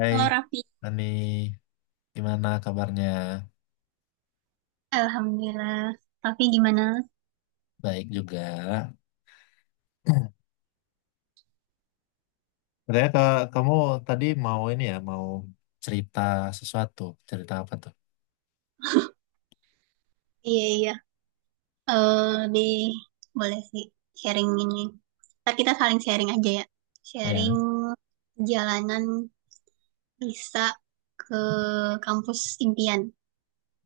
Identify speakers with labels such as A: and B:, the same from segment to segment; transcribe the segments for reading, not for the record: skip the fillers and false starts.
A: Hai,
B: Halo Raffi.
A: Ani, gimana kabarnya?
B: Alhamdulillah. Tapi gimana?
A: Baik juga. Katanya ke kamu tadi mau ini ya, mau cerita sesuatu. Cerita apa tuh?
B: Iya, iya. Deh, boleh sih sharing ini. Ntar kita saling sharing aja ya. Sharing
A: Ya.
B: jalanan bisa ke kampus impian.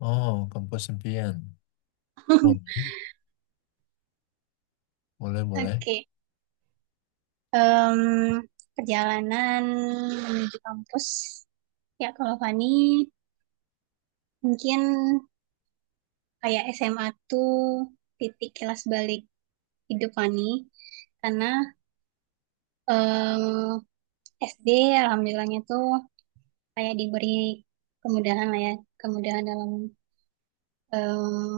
A: Oh, kampus impian. Boleh, boleh, boleh.
B: Oke. Em, perjalanan menuju kampus. Ya, kalau Fani, mungkin kayak SMA tuh titik kelas balik hidup Fani. Karena eh, SD alhamdulillahnya tuh kayak diberi kemudahan lah ya, kemudahan dalam eh,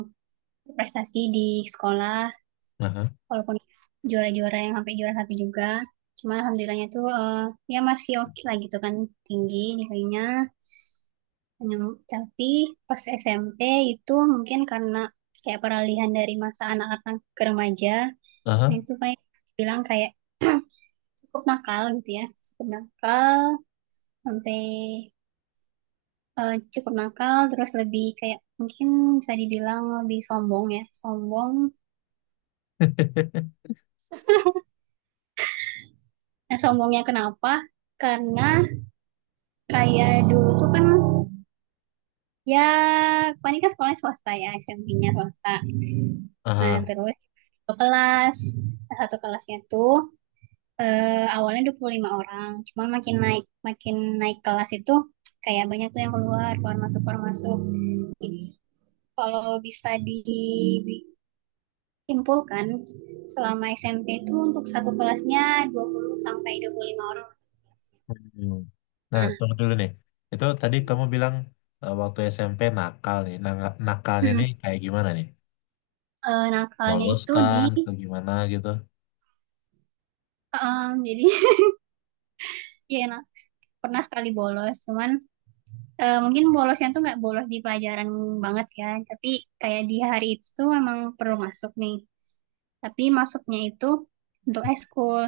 B: prestasi di sekolah,
A: Aha,
B: walaupun juara-juara yang sampai juara satu juga, cuma alhamdulillahnya tuh ya masih oke lah gitu kan, tinggi nilainya. Tapi pas SMP itu mungkin karena kayak peralihan dari masa anak-anak ke remaja, nah
A: aha,
B: itu kayak bilang kayak cukup nakal gitu ya, cukup nakal sampai cukup nakal, terus lebih kayak mungkin bisa dibilang lebih sombong ya, sombong. Nah, sombongnya kenapa? Karena kayak dulu tuh kan, ya, Fani kan sekolahnya swasta ya, SMP-nya swasta. Nah,
A: aha.
B: terus satu kelas, nah, satu kelasnya tuh awalnya 25 orang, cuma makin naik kelas itu kayak banyak tuh yang keluar, keluar masuk, keluar masuk. Jadi kalau bisa di simpulkan, selama SMP itu untuk satu kelasnya 20 sampai 25 orang.
A: Hmm. Nah,
B: Nah,
A: tunggu dulu nih. Itu tadi kamu bilang waktu SMP nakal nih. Nah, nakalnya nih
B: hmm,
A: kayak gimana nih?
B: nakalnya
A: Bolos
B: itu di
A: kah atau gimana gitu?
B: jadi ya nah, pernah sekali bolos, cuman mungkin bolosnya tuh nggak bolos di pelajaran banget ya, tapi kayak di hari itu tuh emang perlu masuk nih. Tapi masuknya itu untuk eskul.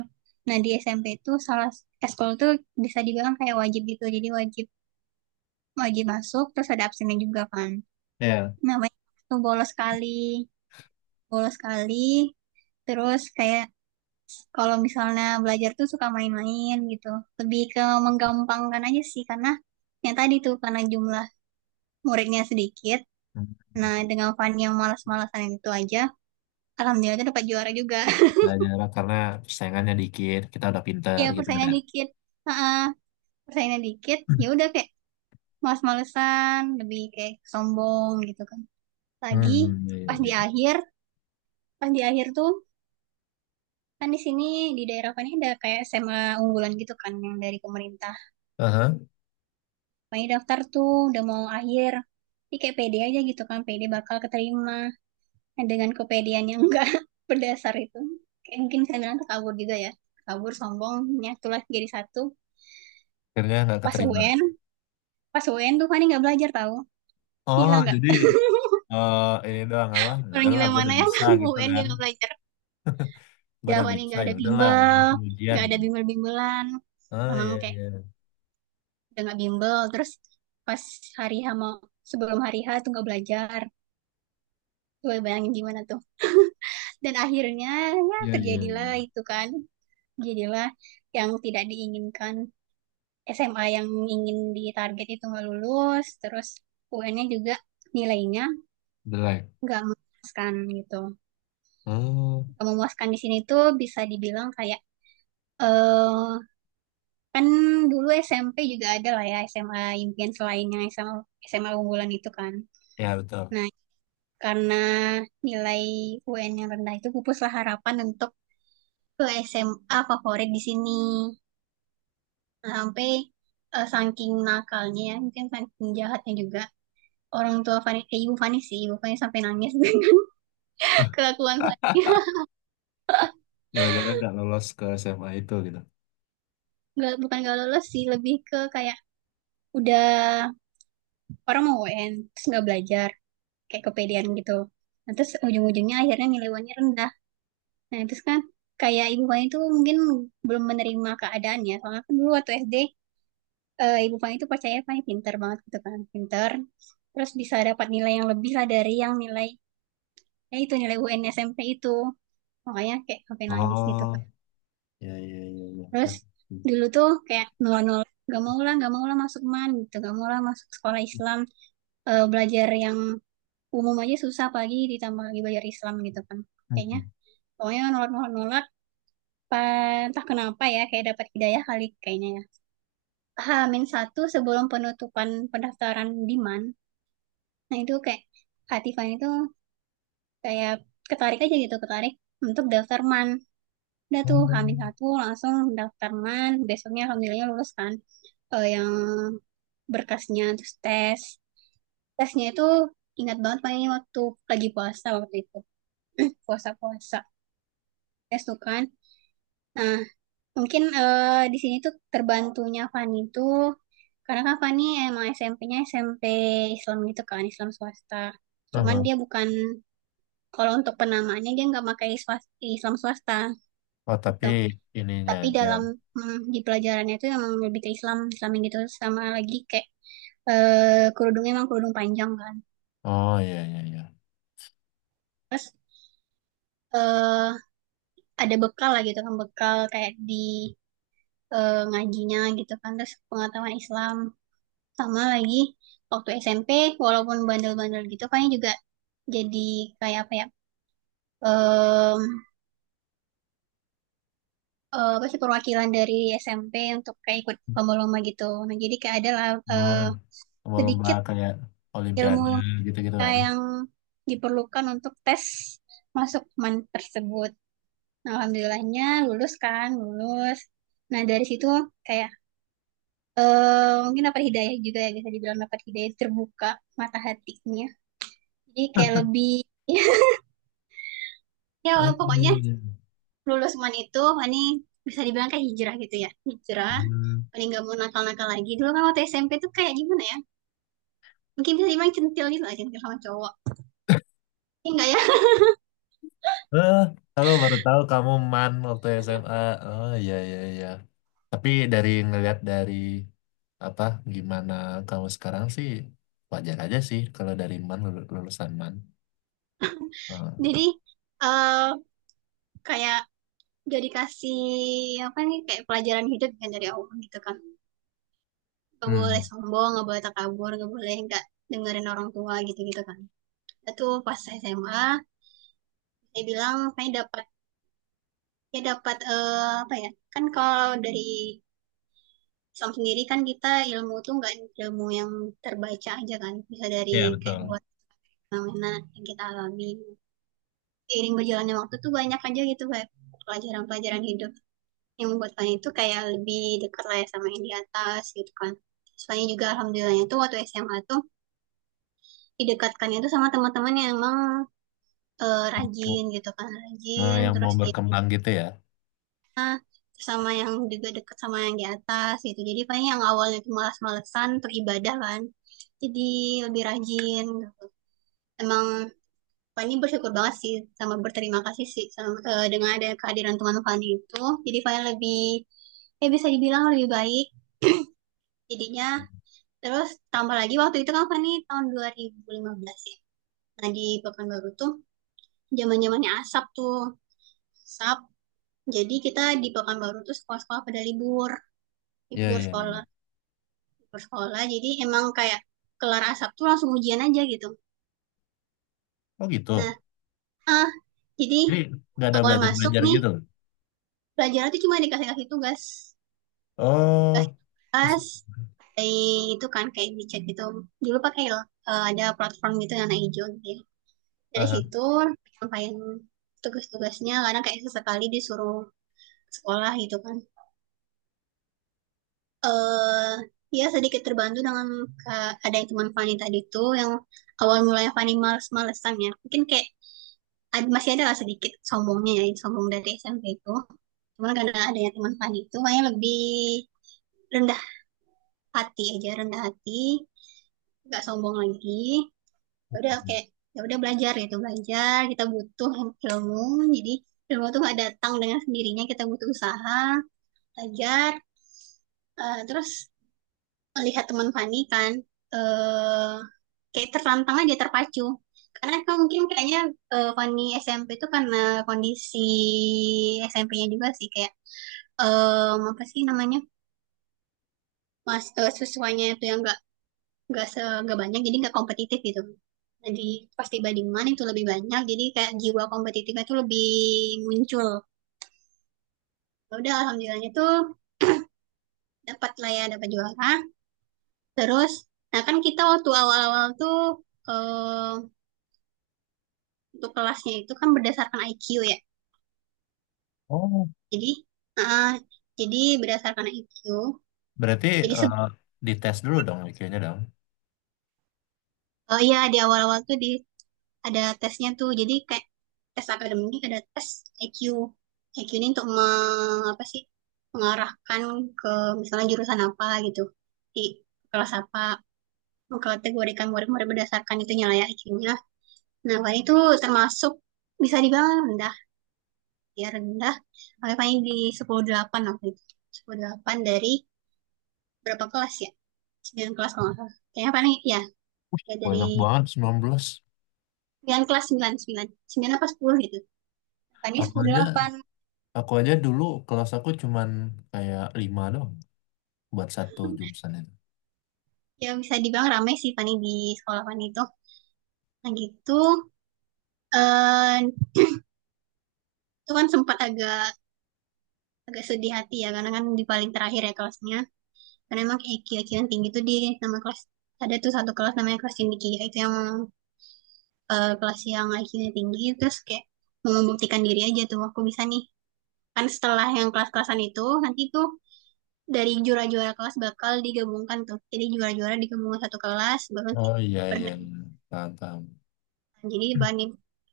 B: Nah, di SMP itu salah eskul tuh bisa dibilang kayak wajib gitu. Jadi wajib wajib masuk, terus ada absennya juga kan. Nah, banyak tuh bolos sekali, bolos sekali. Terus kayak kalau misalnya belajar tuh suka main-main gitu. Lebih ke menggampangkan aja sih, karena yang tadi tuh karena jumlah muridnya sedikit.
A: Ya.
B: Nah, dengan Fanny yang malas-malasan itu aja, alhamdulillah tuh dapat juara juga.
A: Nah, jarak karena persaingannya dikit, kita udah pinter
B: Ya
A: gitu kan.
B: persaingan
A: Ya.
B: dikit. Heeh, persaingan dikit. Ya udah kayak malas-malesan, lebih kayak sombong gitu kan. Lagi
A: Hmm, iya, iya,
B: pas di
A: iya.
B: akhir, pas di akhir tuh kan di sini di daerah Fanny ada kayak SMA unggulan gitu kan yang dari pemerintah.
A: Aha.
B: Makanya daftar tuh udah mau akhir. Tapi kayak pede aja gitu kan, pede bakal keterima. Nah, dengan kepedean yang enggak berdasar itu. Kayak mungkin saya bilang kabur juga ya. Kabur, sombongnya, tulah jadi satu.
A: Akhirnya nggak
B: Pas
A: keterima.
B: UN, pas UN tuh Fani nggak belajar tahu. Gila
A: Oh,
B: nggak?
A: jadi eh, ini doang apa? Ya
B: Orang
A: udahlah,
B: gila
A: gue
B: mana
A: udah
B: yang
A: bisa gitu
B: UN dia
A: kan.
B: nggak belajar.
A: Gue
B: Ya
A: udah
B: Fani
A: bisa,
B: nggak
A: ya
B: ada
A: udahlah.
B: bimbel,
A: Langsung ujian.
B: nggak ada bimbel-bimbelan.
A: Ah,
B: Emang
A: iya,
B: kayak
A: iya.
B: udah nggak bimbel. Terus pas hari H mau, sebelum hari H tuh nggak belajar. Coba bayangin gimana tuh. Dan akhirnya ya
A: Iya, iya,
B: terjadilah
A: iya.
B: itu kan, jadilah yang tidak diinginkan. SMA yang ingin ditarget itu nggak lulus, terus UN-nya juga nilainya
A: Udah lah.
B: nggak memuaskan gitu.
A: Oh,
B: Nggak memuaskan di sini tuh bisa dibilang kayak eh kan dulu SMP juga ada lah ya SMA impian selain yang SMA SMA unggulan itu kan.
A: ya betul.
B: Nah, karena nilai UN yang rendah itu pupuslah harapan untuk ke SMA favorit di sini, sampai saking nakalnya ya, mungkin saking jahatnya juga, orang tua Fani, ibu Fani sih, ibu Fani sampai nangis dengan kelakuan Fani.
A: Gara-gara nggak lolos ke SMA itu gitu.
B: Nggak, bukan nggak lolos sih, lebih ke kayak udah orang mau UN terus nggak belajar, kayak kepedean gitu. Nah, terus ujung-ujungnya akhirnya nilai UN-nya rendah. Nah, terus kan kayak ibu Fani itu mungkin belum menerima keadaannya. Soalnya kan dulu waktu SD, ibu Fani itu percaya Fani pintar banget gitu kan, pintar. Terus bisa dapat nilai yang lebih lah dari yang nilai, ya itu nilai UN SMP itu, makanya kayak sampai nangis gitu kan.
A: Oh, iya, iya, iya, iya.
B: Terus dulu tuh kayak nol nol, gak mau lah masuk MAN gitu, gak mau lah masuk sekolah Islam. Belajar yang umum aja susah pagi ditambah lagi belajar Islam gitu kan, kayaknya
A: Hmm.
B: pokoknya nolak nolak nolak. Entah kenapa ya kayak dapat hidayah kali kayaknya ya. Hamin satu sebelum penutupan pendaftaran di MAN, nah itu kayak hati itu kayak ketarik aja gitu, ketarik untuk daftar MAN. Udah tuh
A: Oh.
B: hamil satu langsung daftar MAN besoknya alhamdulillah lulus kan. Yang berkasnya, terus tes, tesnya itu ingat banget, paling waktu lagi puasa waktu itu, puasa puasa tes tuh kan. Nah mungkin di sini tuh terbantunya Fani tuh karena kan Fani emang SMP-nya SMP Islam gitu kan, Islam swasta, cuman
A: Aha.
B: dia bukan, kalau untuk penamaannya dia nggak pakai Islam swasta
A: Oh, tapi
B: gitu.
A: ininya
B: Tapi
A: aja.
B: dalam, di pelajarannya itu emang lebih ke Islam Islamin gitu, sama lagi kayak kerudungnya emang kerudung panjang kan.
A: Oh, iya, iya, iya.
B: Terus eh, ada bekal lah gitu kan, bekal kayak di ngajinya gitu kan, terus pengetahuan Islam. Sama lagi waktu SMP walaupun bandel-bandel gitu, kayaknya juga jadi kayak apa ya, em, apa sih perwakilan dari SMP untuk kayak ikut lomba-lomba gitu, nah jadi kayak ada lah
A: Nah,
B: eh,
A: lomba-lomba
B: sedikit
A: kayak
B: ilmu
A: Olimpiade gitu-gitu kan.
B: yang diperlukan untuk tes masuk MAN tersebut. Nah, Alhamdulillahnya lulus kan, lulus. Nah, dari situ kayak mungkin dapat hidayah juga ya, bisa dibilang dapat hidayah, terbuka mata hatinya. Jadi kayak lebih, ya
A: Oh,
B: pokoknya
A: iya, iya, iya.
B: lulus MAN itu, ini bisa dibilang kayak hijrah gitu ya. Hijrah,
A: Hmm.
B: paling nggak mau nakal-nakal lagi. Dulu kan waktu SMP tuh kayak gimana ya, mungkin bisa dibilang centil gitu lah, centil sama cowok. Enggak ya,
A: Eh, Tahu baru tahu kamu man waktu SMA. Oh, iya, iya, iya. Tapi dari ngelihat dari apa, gimana kamu sekarang sih, wajar aja sih kalau dari man lulusan man. Oh.
B: jadi eh kayak udah dikasih apa nih, kayak pelajaran hidup kan dari Allah gitu kan, nggak boleh
A: Hmm.
B: sombong, nggak boleh takabur, nggak boleh nggak dengerin orang tua gitu gitu kan. Itu pas SMA saya bilang saya dapat, ya dapat apa ya, kan kalau dari Islam sendiri kan kita ilmu tuh nggak ilmu yang terbaca aja kan, bisa dari
A: Iya,
B: kayak
A: betul.
B: buat fenomena yang kita alami seiring berjalannya waktu tuh banyak aja gitu kayak pelajaran-pelajaran hidup yang buatnya itu kayak lebih dekat lah ya sama yang di atas gitu kan. Soalnya juga alhamdulillahnya tuh waktu SMA tuh didekatkannya tuh sama teman-teman yang emang rajin gitu kan,
A: Eh,
B: rajin,
A: yang mau
B: terus dia,
A: berkembang gitu ya.
B: terus sama yang juga dekat sama yang di atas gitu. Jadi paling yang awalnya tuh malas-malesan untuk ibadah kan, jadi lebih rajin. Emang Fani bersyukur banget sih, sama berterima kasih sih sama, dengan ada kehadiran teman Fani itu. Jadi Fani lebih, ya bisa dibilang lebih baik jadinya. Terus tambah lagi waktu itu kan Fani tahun 2015 ya. Nah di Pekanbaru tuh zaman-zamannya asap tuh. Asap. Jadi kita di Pekanbaru tuh sekolah-sekolah pada libur,
A: Iya,
B: libur
A: iya,
B: sekolah,
A: iya.
B: libur sekolah. Jadi emang kayak kelar asap tuh langsung ujian aja gitu.
A: Oh,
B: Nah,
A: gitu.
B: ah, jadi
A: Jadi nggak ada
B: awal masuk
A: belajar-belajar
B: nih,
A: gitu.
B: pelajaran tuh cuma dikasih-kasih tugas, dikasih
A: Oh, kasih.
B: tugas, kayak itu kan kayak di chat gitu. Dulu pakai ada platform gitu yang warna hijau gitu ya. Dari
A: Aha.
B: situ penyampaian tugas-tugasnya, karena kayak sesekali disuruh sekolah gitu kan, eh ya sedikit terbantu dengan ada teman Fani tadi tuh yang awal mulanya Fani males-malesan, ya mungkin kayak masih ada lah sedikit sombongnya ya sombong dari SMP itu, cuman karena adanya teman Fani itu kayaknya lebih rendah hati aja, rendah hati, nggak sombong lagi. Ya udah kayak ya udah belajar gitu, belajar kita butuh ilmu, jadi ilmu tuh nggak datang dengan sendirinya, kita butuh usaha belajar. Terus melihat teman Fani kan, eh kayak tertantang aja, terpacu, karena kan mungkin kayaknya Fani SMP itu karena kondisi SMP-nya juga sih kayak apa sih namanya, siswanya itu yang gak nggak se nggak banyak, jadi nggak kompetitif gitu. Jadi pas tiba di mana itu lebih banyak, jadi kayak jiwa kompetitifnya tuh lebih muncul. Ya udah alhamdulillahnya tuh dapat lah ya dapat juara, terus nah kan kita waktu awal-awal tuh eh, untuk kelasnya itu kan berdasarkan IQ ya,
A: Oh,
B: jadi eh, jadi berdasarkan IQ,
A: berarti
B: jadi
A: eh,
B: se-
A: dites dulu dong iq dong.
B: oh iya di awal-awal tuh di ada tesnya tuh, jadi kayak tes akademik, ada tes IQ. IQ ini untuk apa sih mengarahkan ke misalnya jurusan apa gitu, di kelas apa, mengkategorikan murid-murid berdasarkan itunya lah ya, IQ-nya. Nah paling itu termasuk bisa dibilang rendah, ya rendah, paling paling di sepuluh koma delapan waktu itu, sepuluh koma delapan dari berapa kelas ya, 9 kelas kalau nggak salah kayaknya, paling ya ya dari
A: Banyak banget 19.
B: 9 kelas, 9 9 9 apa 10 gitu tadi,
A: Aku
B: sepuluh koma
A: aja
B: delapan.
A: aku aja dulu kelas aku cuman kayak 5 dong buat satu jurusan itu.
B: Ya bisa dibilang ramai sih Fani di sekolah Fani itu. Nah gitu, eh itu kan sempat agak agak sedih hati ya, karena kan di paling terakhir ya kelasnya. Karena emang IQ IQ yang tinggi itu di nama kelas, ada tuh satu kelas namanya kelas cendekia itu yang kelas yang IQ-nya tinggi, terus kayak mau membuktikan diri aja tuh aku bisa nih. Kan setelah yang kelas-kelasan itu nanti tuh dari juara-juara kelas bakal digabungkan tuh. Jadi juara-juara digabungkan satu kelas baru
A: Oh, iya, iya,
B: ber-
A: iya. Paham, paham.
B: jadi bani,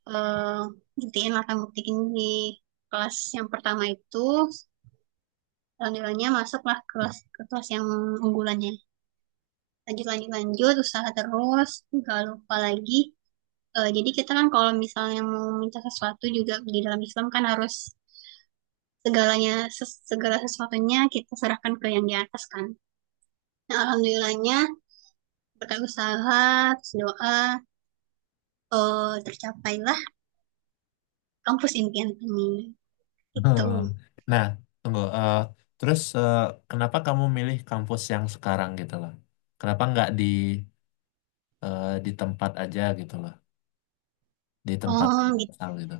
B: eh, buktiin lah kan, buktiin di kelas yang pertama itu alhamdulillahnya masuklah kelas ke kelas yang unggulannya. Lanjut lanjut lanjut usaha terus, nggak lupa lagi. Jadi kita kan kalau misalnya mau minta sesuatu juga di dalam Islam kan harus segala sesuatunya kita serahkan ke yang di atas kan. Nah, alhamdulillahnya berkat usaha, terus doa, tercapailah kampus impian kami. Itu.
A: Hmm. Nah, tunggu. Terus kenapa kamu milih kampus yang sekarang gitu loh? Kenapa nggak di di tempat aja gitu loh? Di tempat
B: Oh,
A: asal gitu.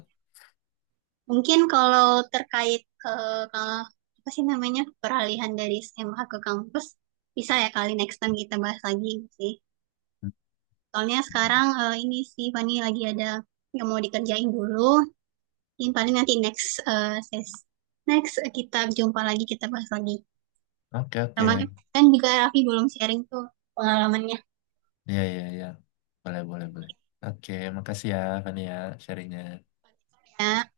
B: mungkin kalau terkait ke apa sih namanya peralihan dari SMA ke kampus, bisa ya kali next time kita bahas lagi gitu sih. Soalnya
A: Hmm.
B: sekarang ini sih Fani lagi ada yang mau dikerjain dulu. Mungkin paling nanti next kita jumpa lagi kita bahas lagi.
A: Oke, oke.
B: Sama kan juga Raffi belum sharing tuh pengalamannya
A: Iya, iya, iya. Boleh, boleh, boleh. Oke, makasih ya, Fani ya, sharingnya.
B: ya.